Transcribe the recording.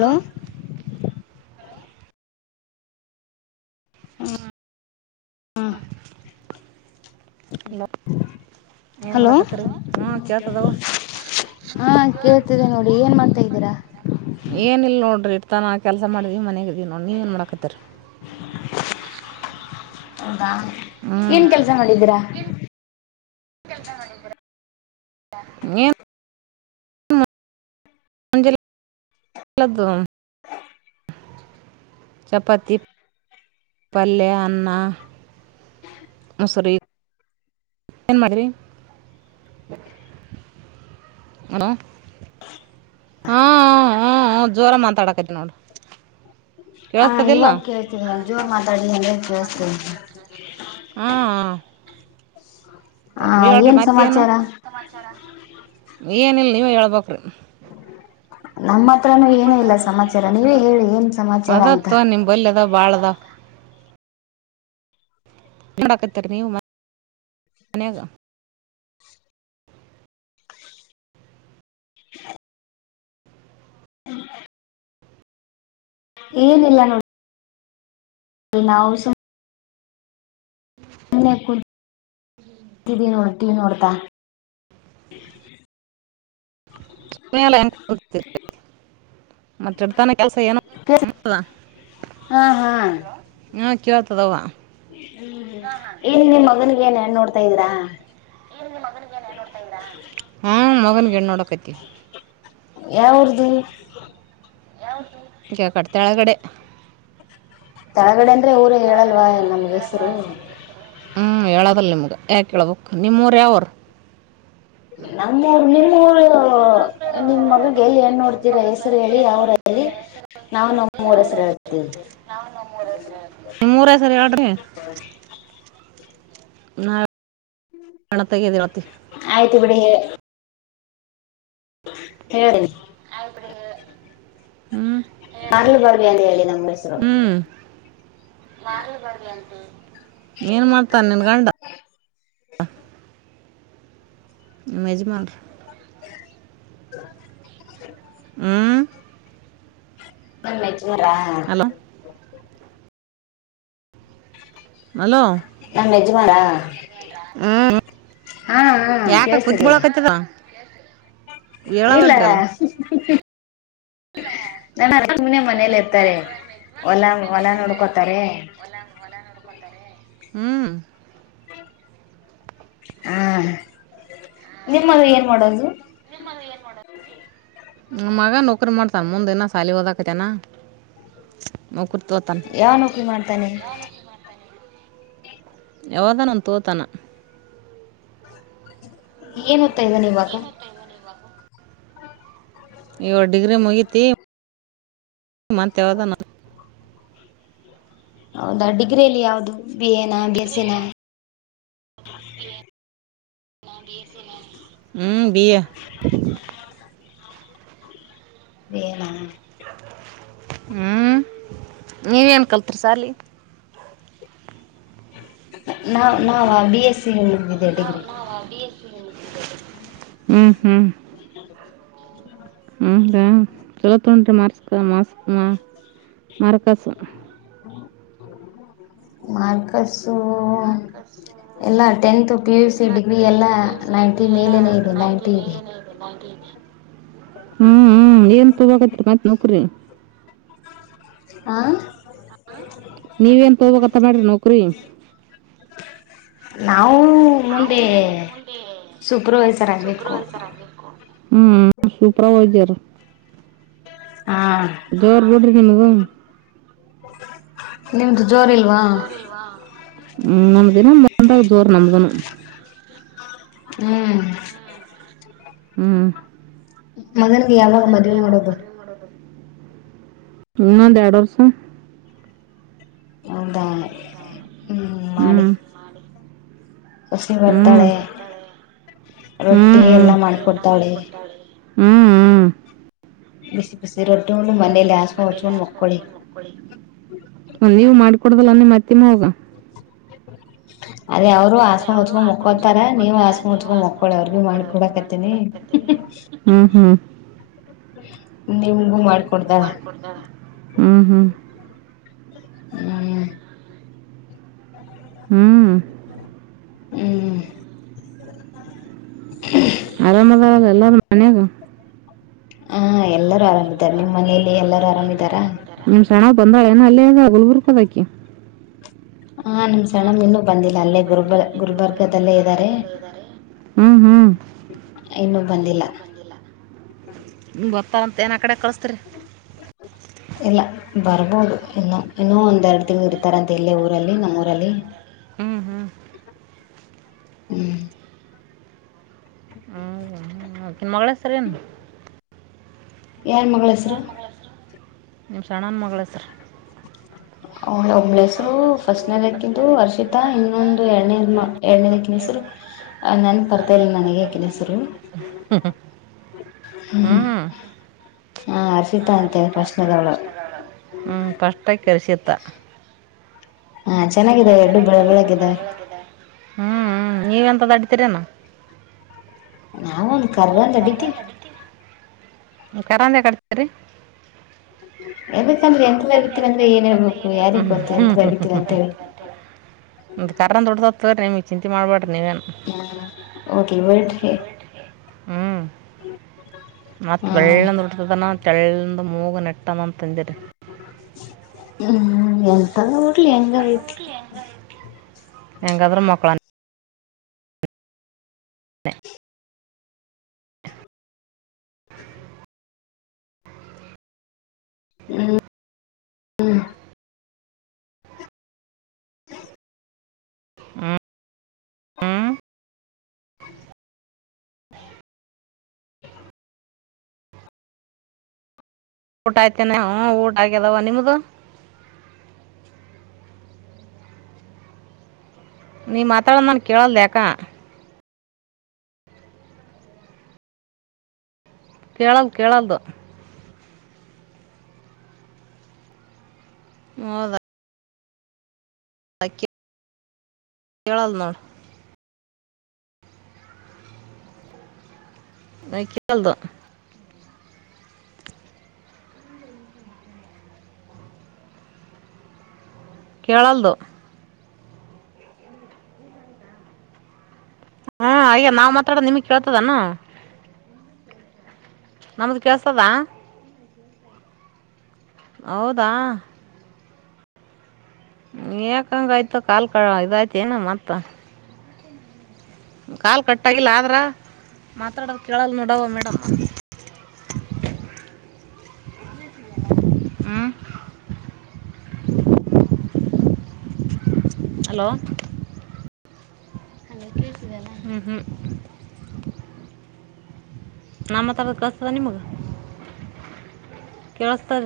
Hello. ಹಾ- hello ಏನು hello ಮಾಡಡಕತರಿ ಹಾ ಕೇಳ್ತದವ್ವ. ಹಾ ಕೇಳ್ತಿದ್ದೇ ನೋಡಿ ಏನ್ ಮಾಡತಾ ಇದ್ದೀರಾ. ಏನಿಲ್ಲ ನೋಡಿರಿ ಇರ್ತಾನಾ ಕೆಲಸ ಮಾಡಿದೀವಿ ಮನೆಾಗ ಇದಿದೀ ನೋಡಿ ನೀವ ಏನು ಮಾಡಕತ್ತರಿ. ಹೌದಾ ಹ್ಞೂ ಏನ್ ಕೆಲ್ಸ ಮಾಡಿದೀರಾ. ನೀ- [inaudible] ಚಪಾತಿ. ಪಲ್ಲ್ಲೆ ಅನ್ನ. ಮುಸರಿ. ಏನು ಮಾಡಿ್ರರಿ ಹಣೋ. ಹ್ಮ್ ಹ್ಮ್ ಜೋರ ಮಾತಾಡಕತಿ ನೋಡು. ಹಾ ಕೇಳಿಸ್ತದಿಲ್ಲ ಇವಾಗ ಕೇಳ್ತಿದಿ ನಾ ಜೋರ್ ಮಾತಾಡಿ ಎಂದ ಕೇಳಳ್ತಿದಿ. ಹಾ ಹ- ಹ ಹೇಳ್ರಿ ಏನ್ ಮತ್ತೇನು ಸಮಾಚಾರ ಏನಲ್ ನೀವ ಹೇಳ್ಬ್ರಿ. ನಮ್ಮ ಹತ್ರನುೂ ಏನ ಇಲ್ಲ ಸಮಾಚಾರ ನೀವೇ ಹೇಳಿ ಏನ್ ಸಮಾಚಾರ ಅಂತ. ಬಿಲ್ಲಿ ಅದವ ಬಳದವ. ಾಕತ್ತರ ನೀವು [inaudible] ಮನ್ಯಾಗ. ಏನಿಲ್ಲ ನೋಡಿ. ನಾವು. ಸುಮ್ನೆ ಕುಂತಿನಿ ನೋಡು ಟಿವಿ ನೋಡ್ತಾ. [inaudible] ಮತ್ತೆಡ್ತಾನ ಕೆಲ್ಸ ಏನು. ಹಾ ಹಾ [inaudible] ಹಾ ಕೇಳ್ತದಾವ. ಹ್ಮ್ ಹ್ಮ್ ಏನ ನಿ ಮಗನಿಗೆ ಏನ್ ಹೆಣ್ಣು ನೋಡ್ತಾ ಇದ್ದೀರಾ. ಏನ ನಿ ಮಗನಿಗೆ ಏನ್ ಹೆಣ್ಣು ನೋಡ್ತಾ ಇದ್ದೀರ ಹೂ ಮಗನಿಗೆ ಹೆಣ್ಣು ನೋಡ್ತಾ ಇದೀವಿ. ಯಾವ್ ಉರ್ದು. [inaudible] ತಳಗಡೆ ಅಂದ್ರೆ ಊರ ಹೇಳಲ್ವ ನಮ್ಗೆ ಹೆಸರು. ಹ್ಞೂ ಹೇಳೋದಲ್ಲ ನಿಮ್ಗೆ ಯಾಕೆೇಳ್ಬೇಕು ನಿಮ್ಮೂಊರು ಯಾವರು. ನಮ್ಮೂರು ನಿಮ್ಮೂರು. ನಿಮ್ ಮಗಗೆ ಎಲ್ಲಿ ಏನ್ ನೋಡ್ತೀರಾ ಹೆಸರು ಹೇಳಿ ಯಾವ್ರ ಹೇಳಿ. ನಾವವು ನಮ್ಮ ಮೂರಸರು ಹೇಳ್ತೇವಿ. ನಾ [unintelligible] ಪಣತ ತಿರತ್ತ. ಆಯ್ತು ಬಿಡಿ ಹೇಳ್ರಿ. ಹ್ಮ್ ಮರ್ಲು ಬಾವಿ ಅಂತ ಹೇಳಿ ನಮ್ಮ್ ಹೆಸರು ಹ್ಮ್ ಏನ್ ಮಾಡ್ತಾರ ನಿನ್ ಗಂಡ. [inaudible] ನಿಮ್ ಯೆಜ್ಮಾನ್ರ. [inaudible] ಹ್ಮ ನಿಮ್ ಯೆಜ್ಮಾನರ. Hello hello. ನಮ್ ಯೆಜ್ಮಾನರ. ಹ್ಮ್ ಯಾಕ ಕೇಳ್ಸ್ತಿದೆ ಕೂತ್ಬಳಕತದ. ಇಲ್ಲ ಹೇಳಾವಲ್ರಿ ಅಲ್ಲ. ನಮ್ ಯೆಜ್ಮಾನ್ರ ಮನೇಲಿ ಇರ್ತಾರೆ ಹೊಲ ಹೊಲ ನೋಡ್ಕೋತಾರೆ. ಹ್ಮ್ ಹಾ ನಿಮ್ಮ ಮಗ ಏನ್ ಮಾಡೋದು. ನಮ್ ಮಗ ನೌಕರಿ ಮಾಡ್ತಾನ ಮುಂದ ಇನ ಸಾಲಿ ಹಓದಕತನಾ. ಯಾವ ನೌಕರಿ ಮಾಡ್ತಾನೆ. ಯಾವದಾನ ಒಂದು ತಗೋತಾನ. ಏನ್ ಓದ್ತಾ ಇದ್ದಾನೆ ಇವಾಗ. ಹ [inaudible] ಇವಾಗ್ ಡಿಗ್ರಿ ಮುಗಿತಿ ಈ ಮಂತ್ ಹೇಳ್ದನ. ಹೌದಾ ಡಿಗ್ರಿಯಲ್ಲಿ ಯಾವ್ದದು ಬಿ ಎ ನಾ ಬಿ ಎಸ್ ಎ ನಾ. [inaudible] ಬಿ ಎಸ್ ನಾ. ಹ್ಮ್ ಏನಾ. ಹ್ಮ್ ನೀವೇನ್ ಕಲ್ತ್ರಿ ಸಾಲಿ. ನಾವ ನಾವ ಬಿ ಎಸ್ ಸಿ ಮುಗ್ದಿದೆ ಡಿಗ್ರಿ. ಹ್ಮ್ ಹ್ಮ್ ಹೌದ ಚಲೋ ತಗೊಂಡ್ರಿ ಮಾರ್ಕ್ಸ್ನ್ ಮಾರ್ಕ್ಸ್ನ್ ಮರಕಾಸ. ಮಾರ್ಕಸು. ಮಾರ್ಕಸು ಯು ಸಿ ಎಲ್ಲ ಡಿಗ್ರಿ ಎಲ್ಲ ಟೆಂತ್ ಪಿ ಯು ಸಿ ಪ ನೈಂಟಿ ಡಿಗ್ರಿ ಎಲ್ಲ ಮೇಲೆನೇ ಇದೆ ನೈನ್ಟಿ ನೈಂಟಿ ಇದೆ ಮೇಲೆ ಹ್ಮ್ ಹ್ಮ್ ಏನ್ ತಗೋಕ್ ಹತ್ರಿ ಮತ್ ನೌಕರಿ. ಹಾ ನೀವೇನ್ ತೋಬಬೇಕಕ್ತ್ತ ಮಾಡ್ರಿ ನೌಕ್ರರಿ. ನಾವು ನಾವು ಮುಂದೆ ಮುಂದೆ ಸೂಪರ್ವೈಸರ್ ಆಗ್ಬೇಕು ಸುಪ್ರವೈಸರ್ ಆಗಬೇಕು. ಹ್ಮ್ ಸೂಪರ್ವೈಜರ್. ಹಾ ಜೋರ್ ಬಿಡ್ರಿ ನಿಮ್ಮದು. ನಿಮ್ದು ಜೋರ ಇಲ್ ಇಲ್ವಾ ಹ್ಮ್ ನಮ್ದಿನ ಮಂದ ಜೋರು ನಂಬದುನು. ಹ್ಮ್ ಹ್ಮ್ ಮಗನ್ಿಗೆ ಯಾವಾಗ ಮದ್ೆ ಮಾಡೋದು. [inaudible] ಇನ್ನೊಂದು ಎರಡು ವರ್ಷ. ಹೌದು. ಹ್ಮ್- ಸೋಸಿ ಹ್ಮ್ ಬರ್ತಾಳೆ ಹ್ಮ್ ರೊಟ್ಟಿ ಎಲ್ಲ ಹ್ಮ್ ಮಾಡ್ಕೊಡ್ತಾಳೆ. ಹ್ಮ್- ಹ್ಮ್ ಬಿಸಿ ಬಿಸಿ ರೊಟ್ಟಿಂಡು ಮನೇಲಿ ಹಾಸಿಗೆ ಹಚ್ಕೊಂಡು ಮಕ್ಕಳಿ. ಒ ನೀವು ಮಾಡ್ಕೊಡದಲ್ಲ ಒಂದೆ ಮತ್ತೆಮ ಹೋಗ. ಅದೇ ಅವರು ಅದೇ ಹಾಸ್ಕೊಂಡ್ ಅವರು ಮುಚ್ಕೊಂಡ್ ಹಸ್ಮ ಮಕ್ಕೋತಾರ ಉಚ್ಕೊಂಡ್ ನೀವು ಮುಕ್ಕೊತಾರ ಹಾಸ್ಕೊಂಡ್ ನೀವು ಮುಚ್ಕೊಂಡ್ ಹಸ್ ಮಕ್ಕೊಳಿ ಉಸ್ಕ್ ಅವ್ರಿಗೂ ಮುಕ್ಕೊಳಿ ಅವ್ರಿಗೆ ಮಾಡ್ಕಡ. ಮಾಡ್ಕೊಡಕತ್ತೇನಿ ಹ್ಮ್ ಹ್ಮ್- ನಿಮಗು ಮಾಡ್ಕ. ಹ್ಮ್ ಹ್ಮ್- ಹ್ಮ್- ಹ್ಮ್- ಹ್ಮ- ಆರಾಮದಾರಲ್ಲ ಎಲ್ಲು ಮನ್ಯಾಗ. ಹಾ ಎಲ್ಲರೂ ಆರಾಮಿದಿದ್ದಾರೆ ನಿಮ್ಮ್ ಮನಲಿ ಎಲ್ಲರೂ ಆರಾಮಿದಾರಾ. ನಿಮ್ ಸಾನವ್ವ ಬಂದಳ ಏನು ಅಲ್ಲೇ ಗುಲ್ಬುರ್ಕ ಹೊದಕಿ. ಹಾ ನಮ್ ಸಣ್ಣಮ್ ಇನ್ನುೂ ಬಂದಿಲ್ಲ ಅಲ್ಲೇ. ಗುರ್ಬ ಗುಲ್ಬರ್ಗದಲ್ಲೇ ಇದ್ದಾರೆ ಹ್ಮ್ ಹ್ಮ್- ಇನ್ನುೂ ಬಂದಿಲ್ಲ. ಬರ್ತಾಳಂತೇನು ಆ ಕಡೆ ಕಳಸ್ತ್ರಿ. ಇಲ್ಲ ಬರ್ಬೋದು ಇನ್ನೂ ಇನ್ನೂ ಒಂದೆರಡು ತಿಂಗಂಗಳು ಇರ್ತಾರ ಅಂತ ಎಲ್ಲೇ ಊರಲ್ಲಿ ನಮ್ಮೂಊರಲ್ಲಿ. ಹ್ಮ್ ಹ್ಮ್- ಹ್ಮ್ [unintelligible] ಅಕಿನ ಮಗಳ ಹೆ ಸರ ಏನು. ಯಾರ ಮಗಳ ಹೆಸರು. ನಿಮ್ ಸಣ್ಣವಾನ ಮಗಳ ಹೆಸ್ರು. [inaudible] ಹೆಸರು ಫಸ್ಟ್ನೇ ದಕ್ಕಂದು ಅರ್ಷಿತಾ ಇನ್ನೊಂದು ಎರಡನೇ ಎರಡನೇ ದಕ್ಕಿನ ಹೆಸರು. ಅ ನೆನಪ್ ಬರ್ತಿಲ್ಲ ನನಗೆ ಅಕಿನ ಹೆಸ್ರು. ಹ್ಞೂ ಹ್ಮ ಹಾ ಅರಸಿತ ಅಂತೆ ಫಿರ್ಸ್ನೆ ಅವಳು. ಹ್ಞ ಫಸ್ಟಕ್ಕಿ ಹರ್ಷಿತಾ. ಹಾ ಚೆನ್ನಾಗಿದೆ ಎರಡ್ಡು ಬೆಳ ಬೆಳಗಾಗಿದೆ. ಹ್ಮ್ ನೀವ ಎಂತದ್ ಅಡ್ಿತೀರೇನ. ನನ್. ಕರಂಡು ಯಾಕ್ ಹಾಡಿತೀರಿ. ಹೇಳ್ಬೇಕಂದ್ರೆ ಎಂತದ ಅಡಿತೀವಿ ಅಂದ್ರೆ ಏನ್ ಹೇಳ್ಬೇಕು ಹ್ಮ್ ಯಾರಿಗ್ ಹ್ಮ್ ಗೊತ್ತು ಹ್ಮ್ ಎಂತದ ಅಡಿತೀವಿ ಹ್ಮ್್ಮ್್ಮ- ಅಂತ ಹೇಳಿ ಒ ಕರನ್ ದುಡ್ದತ್ತತವೀ ನಿಮಗ್ ಚಿಂತೆ ಮಾಡ್ಬೇಡ್ರಿ ನೀವೇನ್. [inaudible] ಹ್ಮ್ ಮತ್ತ ಹ ಬೆಳ್ಳಂದ್ರ. ಇತದನ ತಳ್ಳಂದ ಮೂಗ ನೆಟ್ಟನ ತಂದಿರಿ. ಹ್ಮ್ ಎಂತ ಓಡ್ಲಿ ಹೆಂಗ ಐಲಿ. ಎಂಗಾದ್ರ ಮಕ್ಕಳಾ. [inaudible] [inaudible] ಹ್ಮ. [inaudible] ಹ್ಮ. [inaudible] ಊಟ ಆಯ್ತೇನ ಹಾ ಊಟ ಆಗ್ಯದಾವ ನಿಮ್ದು. ನೀ ಮಾತಾಡೋ ನನ್ ಕೇಳಲ್ ಯಾಕ. ಕೇಳಲ್ದ ಕೇಳಲ್ದ. ಹೌದ. ಅಕಿ ಕೇಳಲ್ಲ ನೋಡ [unintelligible] ಕೇಳಲ್ದು. ಹಾ ಆಗೇದ ನಾವ್ ಮಾತಾಡುದ ನಿಮಗ ಕೇಳ್ತದನ. ನಮದ ಕೇಳಸ್ತದ. ಹೌದಾ. ಯಾಕಂಗ ಆಯ್ತು ಕಾಲ್ ಕಳ ಇದಾಯ್ತ ಏನು ಮತ್ತ ಕಾಲ ಕಟ್ಟಾಗಿಲ್ಲ ಆದ್ರ ಮಾತಾಡದ ಕೇಳಲ್ ನೋಡವ ಮೇಡಮ್. ಹ್ಮ. ಹಲೋ ಹಲೋ ಕೇಳಸತಿದೆನಾ ಹ್ಞೂ ಹ್ಞೂ ನಾ ಮಾತಾಡೋದ ಕೆಸ್ತದ ನಿಮಗ ಕೇಳಸ್ತದ